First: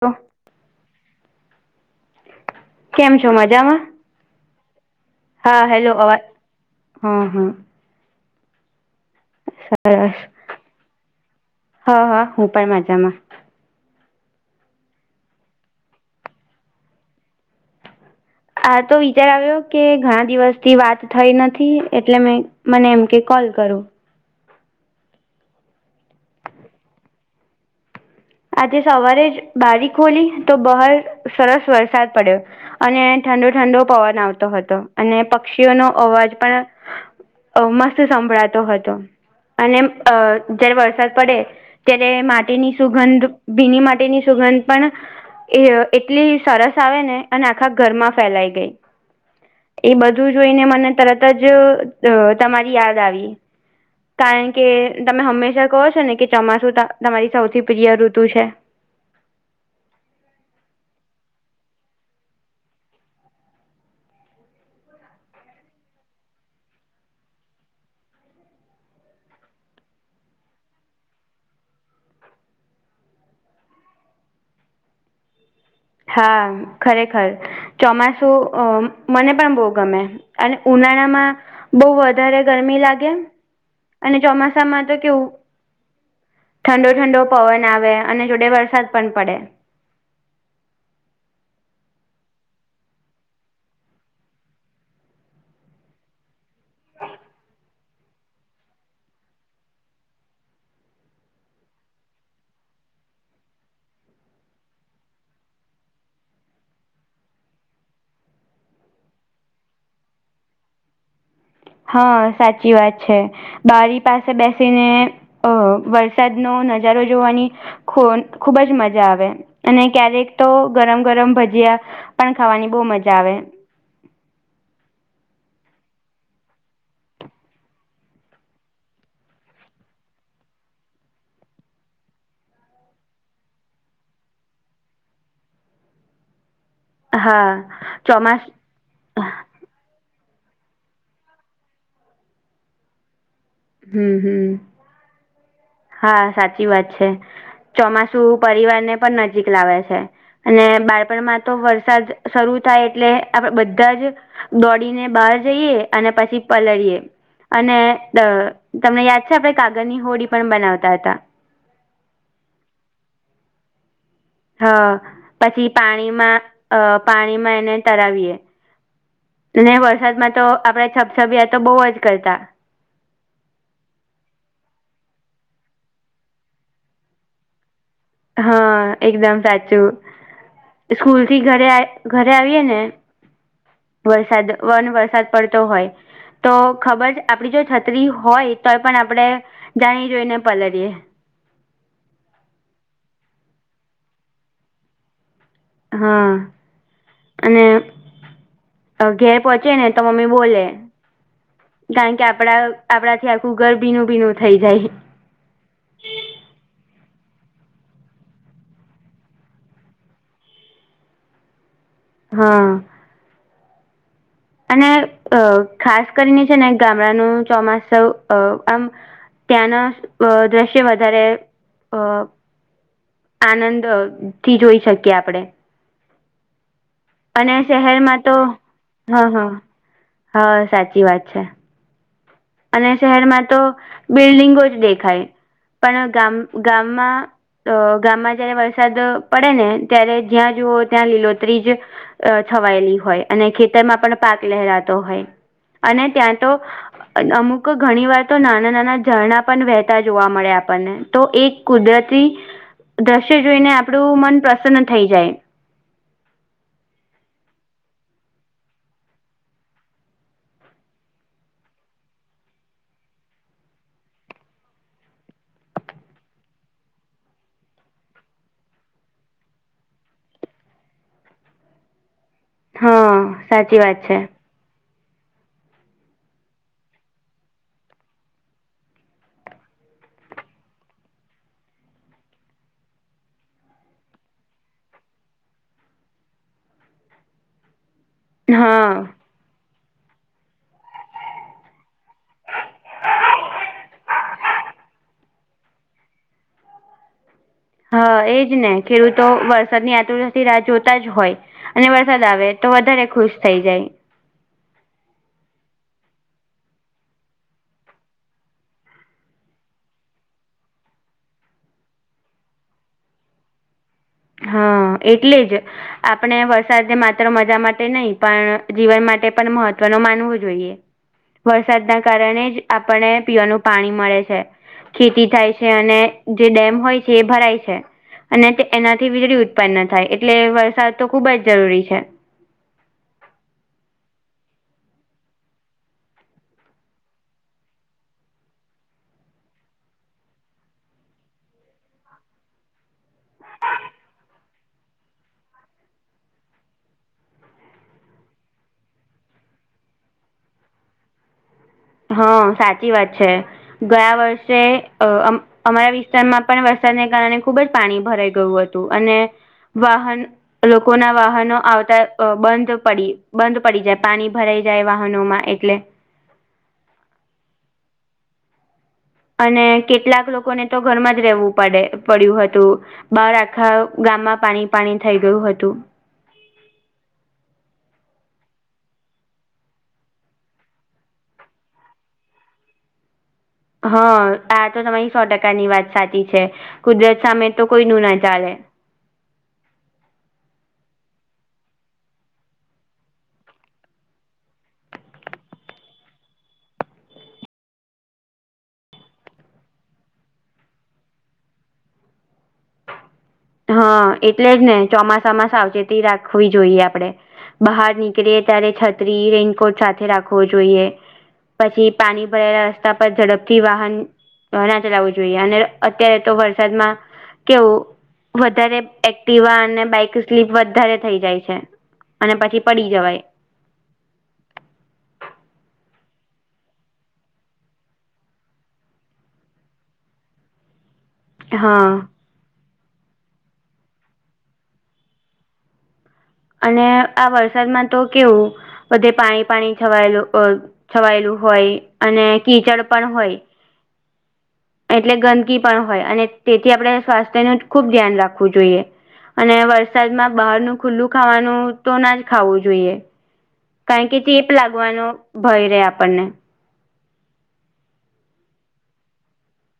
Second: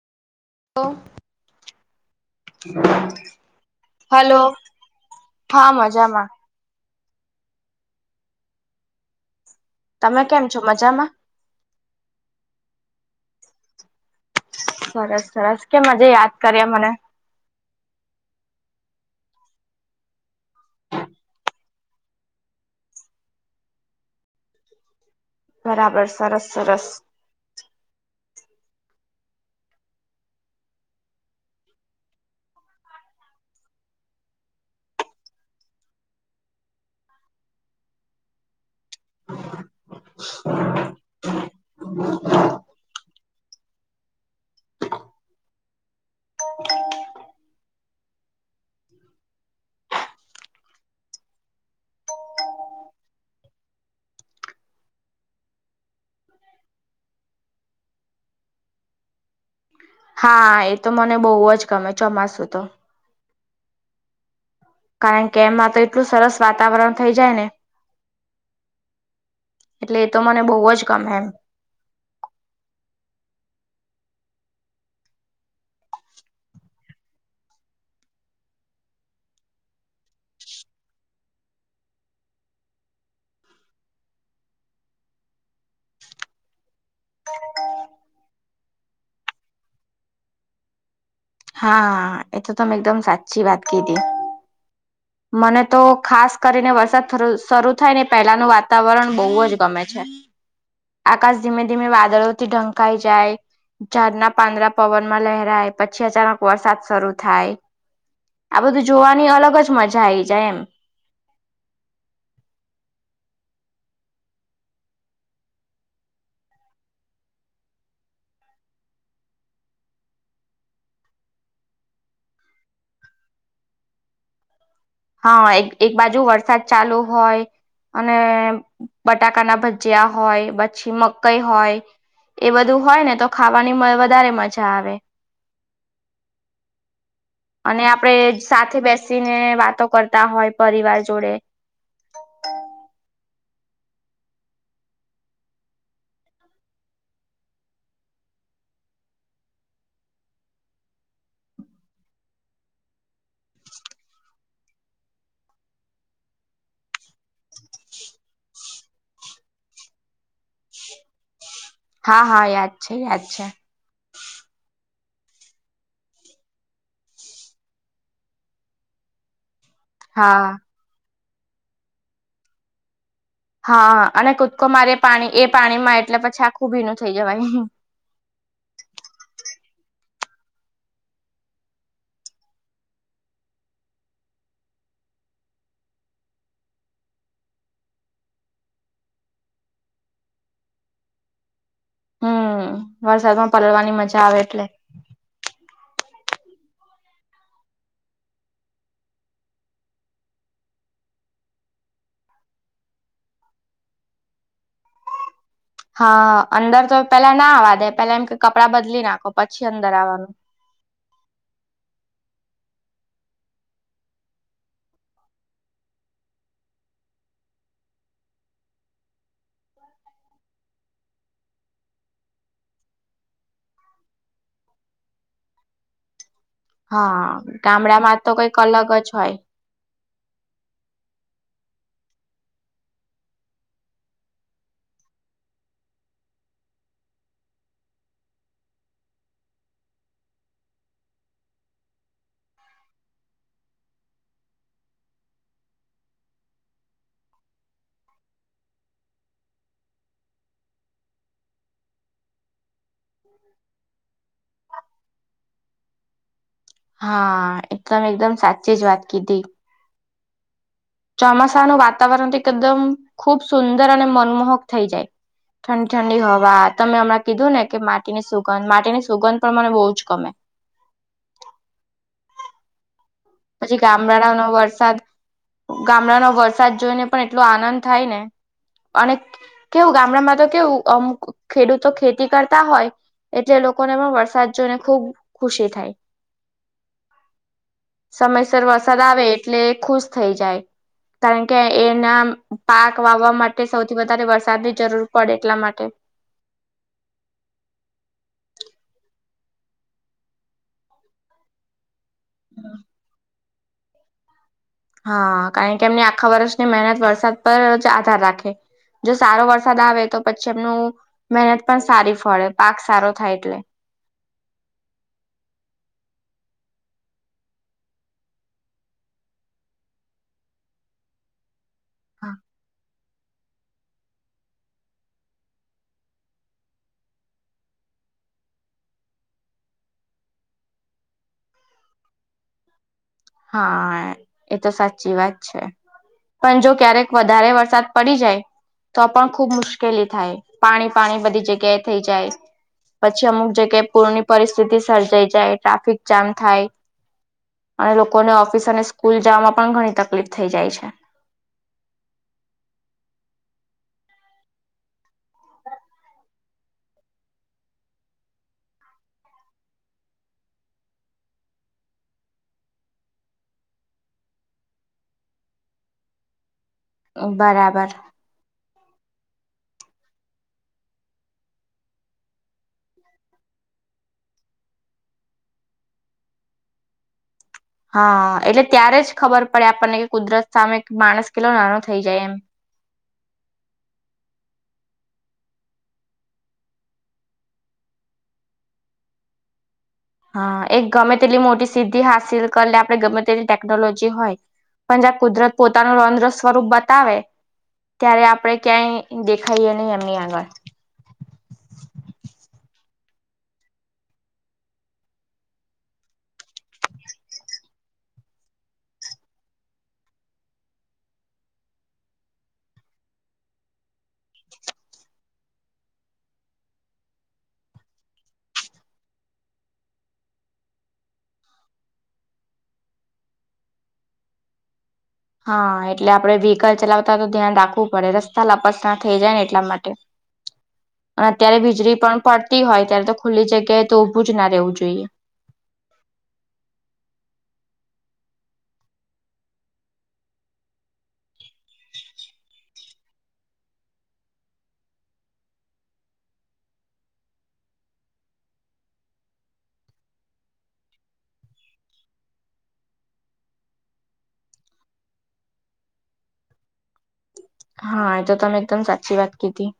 તો [unintelligible] તો. કેમ છો મજામાં હલો હા હેલો અવાજ હં હં. તમે કેમ છો મજામાં હ હા હું પણ માજામાં. સરસ સરસ કેમ આજે યાદ કરીયા મને. આ તો વિચાર આવ્યો કે ઘણા દિવસથી વાત થઈ નથી એટલે મેં મને એમ કે કોલ કરું. બરાબર સરસ સરસ. આજે સવારે જ બારીક ખોલી તો બહાર સરસ વરસાદ પડ્યો. અને ઠંડો ઠંડો પવન આવતો હતો અને પક્ષીઓનો અવાજ પણ અ મસ્ત સંભળાતો હતો અને અ જયારે વરસાદ પડે ત્યારે માટીની સુગંધ ભીની માટીની સુગંધ પણ એ એટલી સરસ આવે ને અને આખા ઘરમાં ફેલાઈ ગઈ. એ બધું જોઈને મને તરત જ અ તમારી યાદ આવી. કારણ કે તમે હંમેશા કહો છો ને કે ચોમાસુ અ તમારી સૌથી પ્રિય ઋતુ છે. હા એ તો મને બહુ જ ગમે ચોમાસું તો. કારણ કે એમાં તો એટલું સરસ વાતાવરણ થઈ જાય ને. એટલે એ તો મને બહુ જ ગમે એમ. હા ખરેખર. ચોમાસું અ મને પણ બહુ ગમે અને ઉનાળામાં બહુ વધારે ગરમી લાગે અને ચોમાસામાં તો કેવું ઠંડો ઠંડો પવન આવે અને જોડે વરસાદ પણ પડે. હા એ તો તમેં એકદમ સાચી વાત કીધી. [inaudible] મને તો ખાસ કરીને વરસાદ થરુ શરૂ થાય ને પહેલાનું વાતાવરણ બહુ જ ગમે છે. [inaudible] આકાશ ધીમે ધીમે વાદળોથી ઢંકાાય જાય. ઝાર ના પાંદરા પવન માં લહેરાય પછી. છે અચાનક વરસાદ શરૂ થાય આ બધું જોવાની અલગ જ મજા આઈ જાય એમ. હા સાચી વાત છે. બારી પાસે બેસીને અ વરસાદનો નજારો જોવાની ખૂન ખૂબ જ મજા આવે અને ક્યારેક તો ગરમ ગરમ ભજીયા પણ ખાવાની બહુ મજા આવે. હા એક એક બાજુ વરસાદ ચાલુ હોય. અને બટાકાના ભજીયા હોય પછી મકઈ હોય. એ બધું હોય ને તો ખાવાની મ વધારે મજા આવે. હા અને આપડે ચોમાસ સાથે બેસ. બેસીને વાતો કરતા હોય પરિવાર જોડે હમ હમ હા સાચી વાત છે. ચોમાસુ પરિવાર ને પણ નજીક લાવે છે. અને બાળપણમાં તો વરસાદ શરૂ થાય એટલે આપડે બધા જ દોડીને બહાર જઈએ અને પછી પલળીએ અને તમને યાદ છે આપડે કાગળની હોડી પણ બનાવતા હતા હા હા યાદ છે યાદ છે હ પછી પાણીમાં અ પાણીમાં એને તરાવીએ ને વરસાદમાં તો હા આપડે છપછબીયા તો બહુ જ કરતા હા અને કૂદકો મારે પાણી એ પાણીમાં એટલે પછી આખું ભીનું થઇ જવાય હા એકદમ સાચું સ્કૂલ થી ઘરે ઘરે આવીએ ને વરસાદ વન વરસાદ પડતો હોય તો ખબર છે આપડી જો છત્રી હોય તોય પણ આપડે જાણી જોઈને પલળીએ હમ વરસાદમાં પલવાની મજા આવે એટલે હા અને ઘેર પહોંચે ને તો મમ્મી બોલે કારણ કે આપડા આપડાથી આખું ઘર ભીનું ભીનું થઈ જાય હા અંદર તો પેલા ના આવા દે પેલા એમ કે કપડાં બદલી નાખો પછી અંદર આવાનું હા અને અ ખાસ કરીને છે ને ગામડાનું ચોમાસું અ આમ ત્યાંના દ્રશ્ય વધારે અ આનંદ થી જોઈ શકીએ આપડે હા અને ગામડામાં શહેરમાં તો કઈક અલગ જ હા હોય હા હા સાચી વાત છે અને શહેરમાં તો બિલ્ડિંગો જ દેખાય પણ ગામ ગામમાં તો ગામમાં જયારે વરસાદ પડે ને ત્યારે જ્યાં જુઓ ત્યાં લીલોત્રી જ અ છવાયેલી હોય અને ખેતરમાં પણ પાક લહેરાતો હોય અને ત્યાં તો અમુક ઘણી વાર તો નાના નાના ઝરણા પણ વહેતા જોવા મળે આપણને તો એક કુદરતી દ્રશ્ય જોઈને આપડું મન પ્રસન્ન થઈ જાય હા એકદમ એકદમ સાચી જ વાત કીધી ચોમાસાનું વાતાવરણ તો એકદમ ખુબ સુંદર અને મનમોહક થઈ જાય ઠંડી ઠંડી હવા તમે હમણાં કીધું ને કે માટીની સુગંધ માટીની સુગંધ પણ મને બહુ જ ગમે હા પછી સાચી વાત છે ગામડાડા નો વરસાદ ગામડાનો વરસાદ જોઈને પણ એટલો આનંદ થાય ને અને કેવું ગામડામાં તો કેવું અમુક ખેડૂતો ખેતી કરતા હોય એટલે લોકોને પણ વરસાદ જોઈને ખુબ ખુશી થાય સમયસર વરસાદ હા આવે એટલે ખુશ થઈ જાય કારણ કે એના પાક વાવા માટે સૌથી વધારે વરસાદની જરૂર પડે એટલા માટે હા એજ ને ખેડૂતો વરસાદની આતુરતાથી રાહ જોતા જ હોય અને વરસાદ આવે તો વધારે ખુશ થઈ જાય હા કારણ કે એમને આખા વર્ષની મહેનત વરસાદ પર જ આધાર રાખે જો સારો વરસાદ આવે તો પછી એમનું મહેનત પણ સારી ફળે પાક સારો થાય એટલે હા એટલે જ આપણે વરસાદ માત્ર મજા માટે નહી પણ જીવન માટે પણ મહત્વ ન માનવું જોઈએ વરસાદના કારણે જ આપણને પીવાનું પાણી મળે છે ખેતી થાય છે અને જે ડેમ હોય છે એ ભરાય છે અને તે એના થી વીજળી ઉત્પન્ન થાય એટલે વરસાદ તો ખુબ જ જરૂરી છે હા એ તો સાચી વાત છે પણ જો ક્યારેક વધારે વરસાદ પડી જાય તો પણ ખુબ મુશ્કેલી થાય પાણી પાણી બધી જગ્યાએ થઈ જાય પછી અમુક જગ્યાએ પૂરની પરિસ્થિતિ સર્જાઈ જાય ટ્રાફિક જામ થાય અને લોકોને ઓફિસ અને સ્કૂલ જવામાં પણ ઘણી તકલીફ થઈ જાય છે હા સાચી વાત છે. ગયા વર્ષે અ અમારા વિસ્તારમાં પણ વરસાદને કારણે ખુબ જ પાણી ભરાઈ ગયું હતું. અને વાહન લોકોના વાહનો આવતા બંધ પડી બંધ પડી જાય પાણી ભરાઈ જાય વાહનોમાં એટલે બરાબર. અને કેટલાક લોકોને તો ઘરમાં જ રહેેવું પડે પડ્યું હતું. બાર આખા ગામમાં પાણી, પાણી થઈ ગયું હતું. હા એટલે ત્યારે જ ખબર પડે આપણને કે કુદરત સામે માણસ કેટલો નાનો થઈ જાય એમ. હા આ તો તમારી સો ટકાની વાત સાચી છે કુદરત સામે તો કોઈ નું, ના ચાલે. હા, એક ગમે તેટલી મોટી સિદ્ધિ હાંસિલ કરી આપણે ગમે તેટલી ટેકનોલોજી હોય. પણ જ્યાં કુદરત પોતાનું રોદ્ર સ્વરૂપ બતાવે ત્યારે આપણે ક્યાંય દેખાઈએ નહીં એમની આગળ. હા, એટલે જને ચોમાસામાં સાવચેતી રાખવી જોઈએ આપડે. બહાર નીકળે ત્યારે છત્રી રેઇનકોટ સાથે રાખવો જોઈએ. પછી પાણી ભરાયેલા રસ્તા પર ઝડપથી વાહન ના ચલાવવું જોઈએ, અને અત્યારે તો વરસાદમાં કેવું. વધારે એક્ટિવા અને બાઈક સ્લીપ વધારે થઈ જાય છે. અને પછી પડી જવાય. હા એટલે આપડે વ્હીકલ ચલાવતા તો ધ્યાન રાખવું પડે રસ્તા લપાસણા થઇ જાયને એટલા માટે. [inaudible] અત્યારે હા વીજળી પણ પડતી હોય, ત્યારે તો ખુલ્લી જગ્યાએ તો ઊભું જના રહેવું જોઈએ. અને આ વરસાદમાં તો કેવું બધે પાણી પાણી છવાયેલું છવાયેલું હોય અને કીચડ પણ હોય. એટલે, ગંદકી પણ હોય અને તેથી આપણે સ્વાસ્થ્યનું જ ખુબ ધ્યાન રાખવું જોઈએ. અને વરસાદમાં બહારનું ખુલ્લું ખાવાનું તોના જ ખાવું જોઈએ. કારણકે, ચેપ લાગવાનો ભય રહે આપણને. હા, એતો તમે એકદમ સાચી વાત કીધી.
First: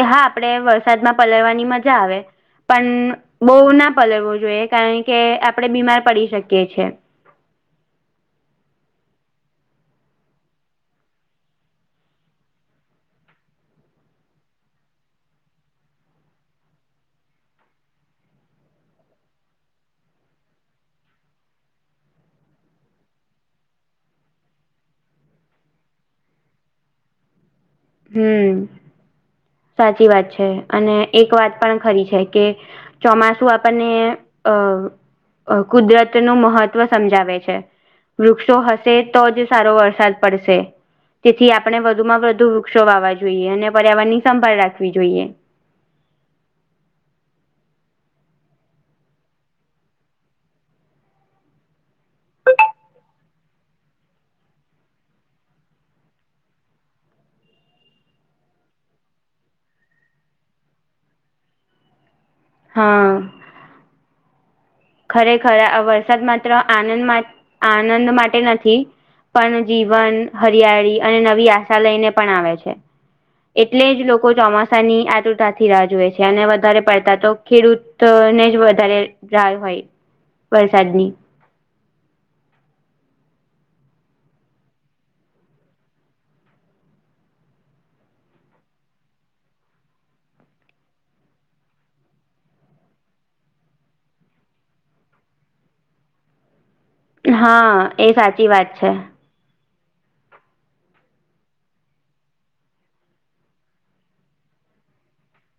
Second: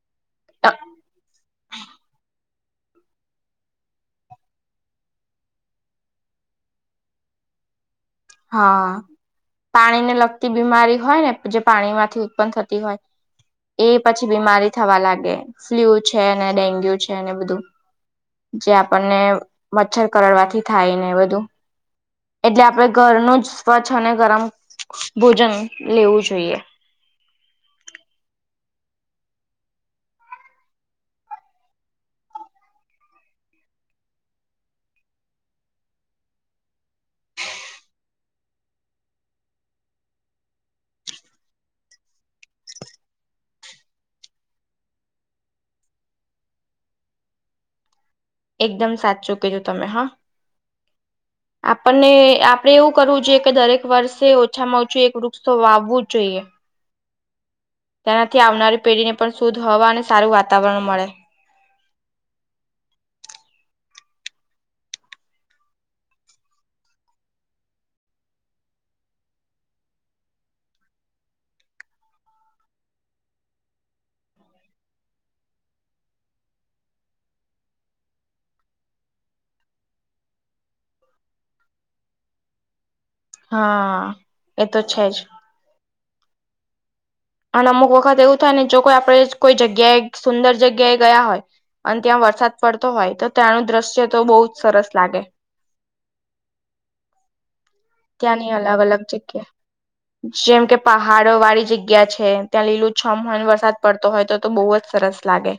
એહા આપડે વરસાદમાં પલળવાની મજા આવે. પણ બહુના પલળવો જોઈએ કારણકે આપણેે બીમાર પડી શકીએ છીએ. હા, પાણીને લગતી બીમારી હોય નેજે પાણીમાંથી ઉત્પન થતી હોય. એ પછી બીમારી થવા લાગે ફ્લુ છે, ડેન્ગ્યુ છે, બધું જે આપણને મચ્છર કરડવાથી થાયને, બધું એટલે આપડે ઘરનું જ સ્વચ્છ અને ગરમ ભોજન લેવું જોઈએ હું સાચી વાત છે, અને એક વાત પણ ખરી છે કે ચોમાસું આપણને અ કુદરતનું મહત્વ સમજાવે છે. વૃક્ષો હશે તોજ સારો વરસાદ પડશે, તેથી આપણે વધુમાં વધુ વૃક્ષો વાવા જોઈએ, અને પર્યાવરણની સંભાળ રાખવી જોઈએ. એકદમ સાચું કીધું તમે હો. [inaudible] આપણને આપડે એવું કરવું જોઈએ, કે દરેક વર્ષે ઓછામાં ઓછું એક વૃક્ષો વાવવું જ જોઈએ. તેનાથી આવનારી પેઢી ને પણ શુધ્ધ હવા અને સારું વાતાવરણ મળે. હા ખરેખર આ વરસાદ માત્ર આનંદ આનંદ માટે નથી પણ જીવન હરિયાળી અને નવી આશા લઈને પણ આવે છે. એટલે જ લોકો ચોમાસાની આતુરતાથી રાહજોએ છે, અને વધારે પડતાતો ખેડૂત તોને જ વધારે ડાય હોય વરસાદની હા એતો છે જ અને અમુક વખત એવું થાય નેજો કોઈ આપડે કોઈ જગ્યાએ સુંદર જગ્યાએ ગયા હોય. અને ત્યાં વરસાદ પડતો હોયતો ત્યાંનું દ્રશ્યતો બહુ જ સરસ લાગે. હાએ સાચી વાત છે. એ કે. [inaudible] જેમકે પહાડો વાળી જગ્યા છે, ત્યાં લીલુંછમ હોય ને વરસાદ પડતો હોય તોતો બહુ જ સરસ લાગે.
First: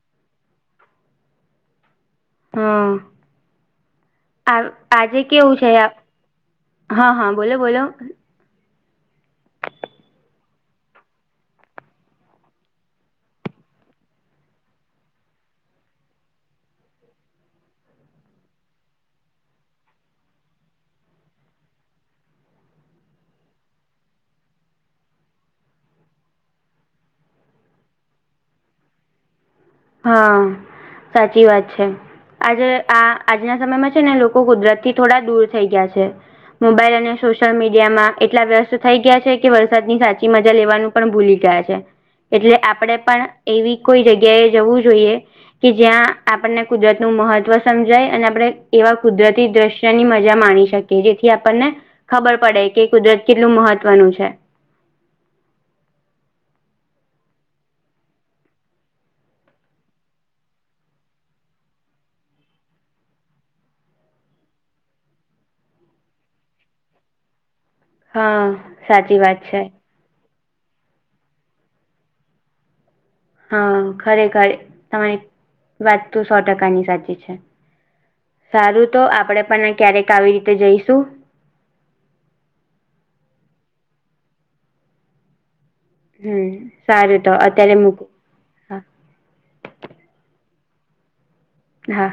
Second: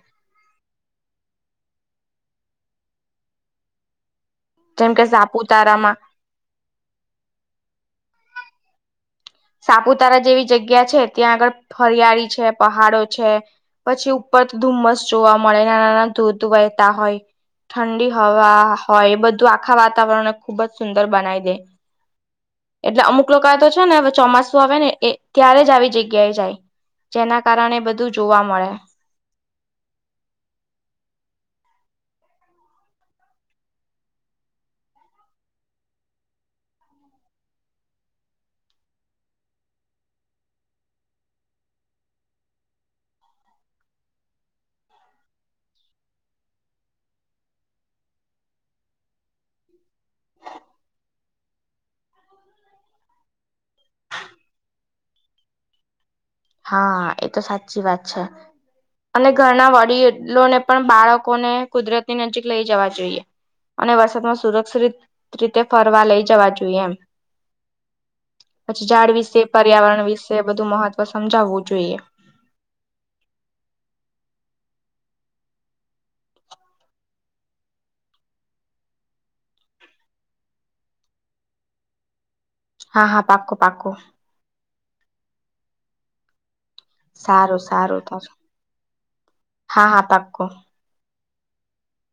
હમ્મ આ જેમ કે આજે કેવું છે. સાપુતારામાં હા, હા, બોલો, બોલો. સાપુતારા જેવી જગ્યા છે, ત્યાં આગળ હરિયાળી છે, પહાડો છે, પછી ઉપર તો ધુમ્મસ જોવા મળે, નાના નાના ધોધ વહેતા હોય. ઠંડી હવા હોય બધું આખા વાતાવરણને ખુબ જ સુંદર બનાવી દે. એટલે અમુક લોકો તો છે ને ચોમાસું આવે ને એ ત્યારે જ આવી જગ્યાએ જાય જેના કારણે બધું જોવા મળે. હા સાચી વાત છે. આજે આ આજના સમયમાં છે ને લોકો કુદરત થી થોડા દૂર થઈ ગયા છે. મોબાઈલ અને સોશિયલ મીડિયામાં એટલા વ્યસ્ત થઈ ગયા છે કે વરસાદની સાચી મજા લેવાનું પણ ભૂલી ગયા છે એટલે આપણેે પણ એવી કોઈ જગ્યાએ જવું જોઈએ. કે જ્યાં આપણને કુદરત નું મહત્વ સમજાય અને આપણે એવા કુદરતી દ્રશ્યની મજા માણી શકીએ. કે જેથી આપણને ખબર પડે કે કુદરત કેટલું મહત્વનું છે. હા એ તો સાચી વાત છે. અને ઘરના વડીલોને પણ બાળકોને કુદરતની નજીક લઈ જવા જોઈએ. અને વરસાદમાં સુરક્ષિત રીતે ફરવા લઈ જવા જોઈએ એમ. હા પછી ઝાડ સાચી વાત વિશે છે પર્યાવરણ વિશે બધું મહત્વ સમજાવવું જોઈએ. હા ખરેખર તમારી વાત તો સો ટકાની સાચી છે. સારું તો આપડે પણ ક્યારેક આવી રીતે જઈશું. હા હા પાકું -પાકું. હમન સારું તો અત્યારે મક હા-હા પાકું. હા.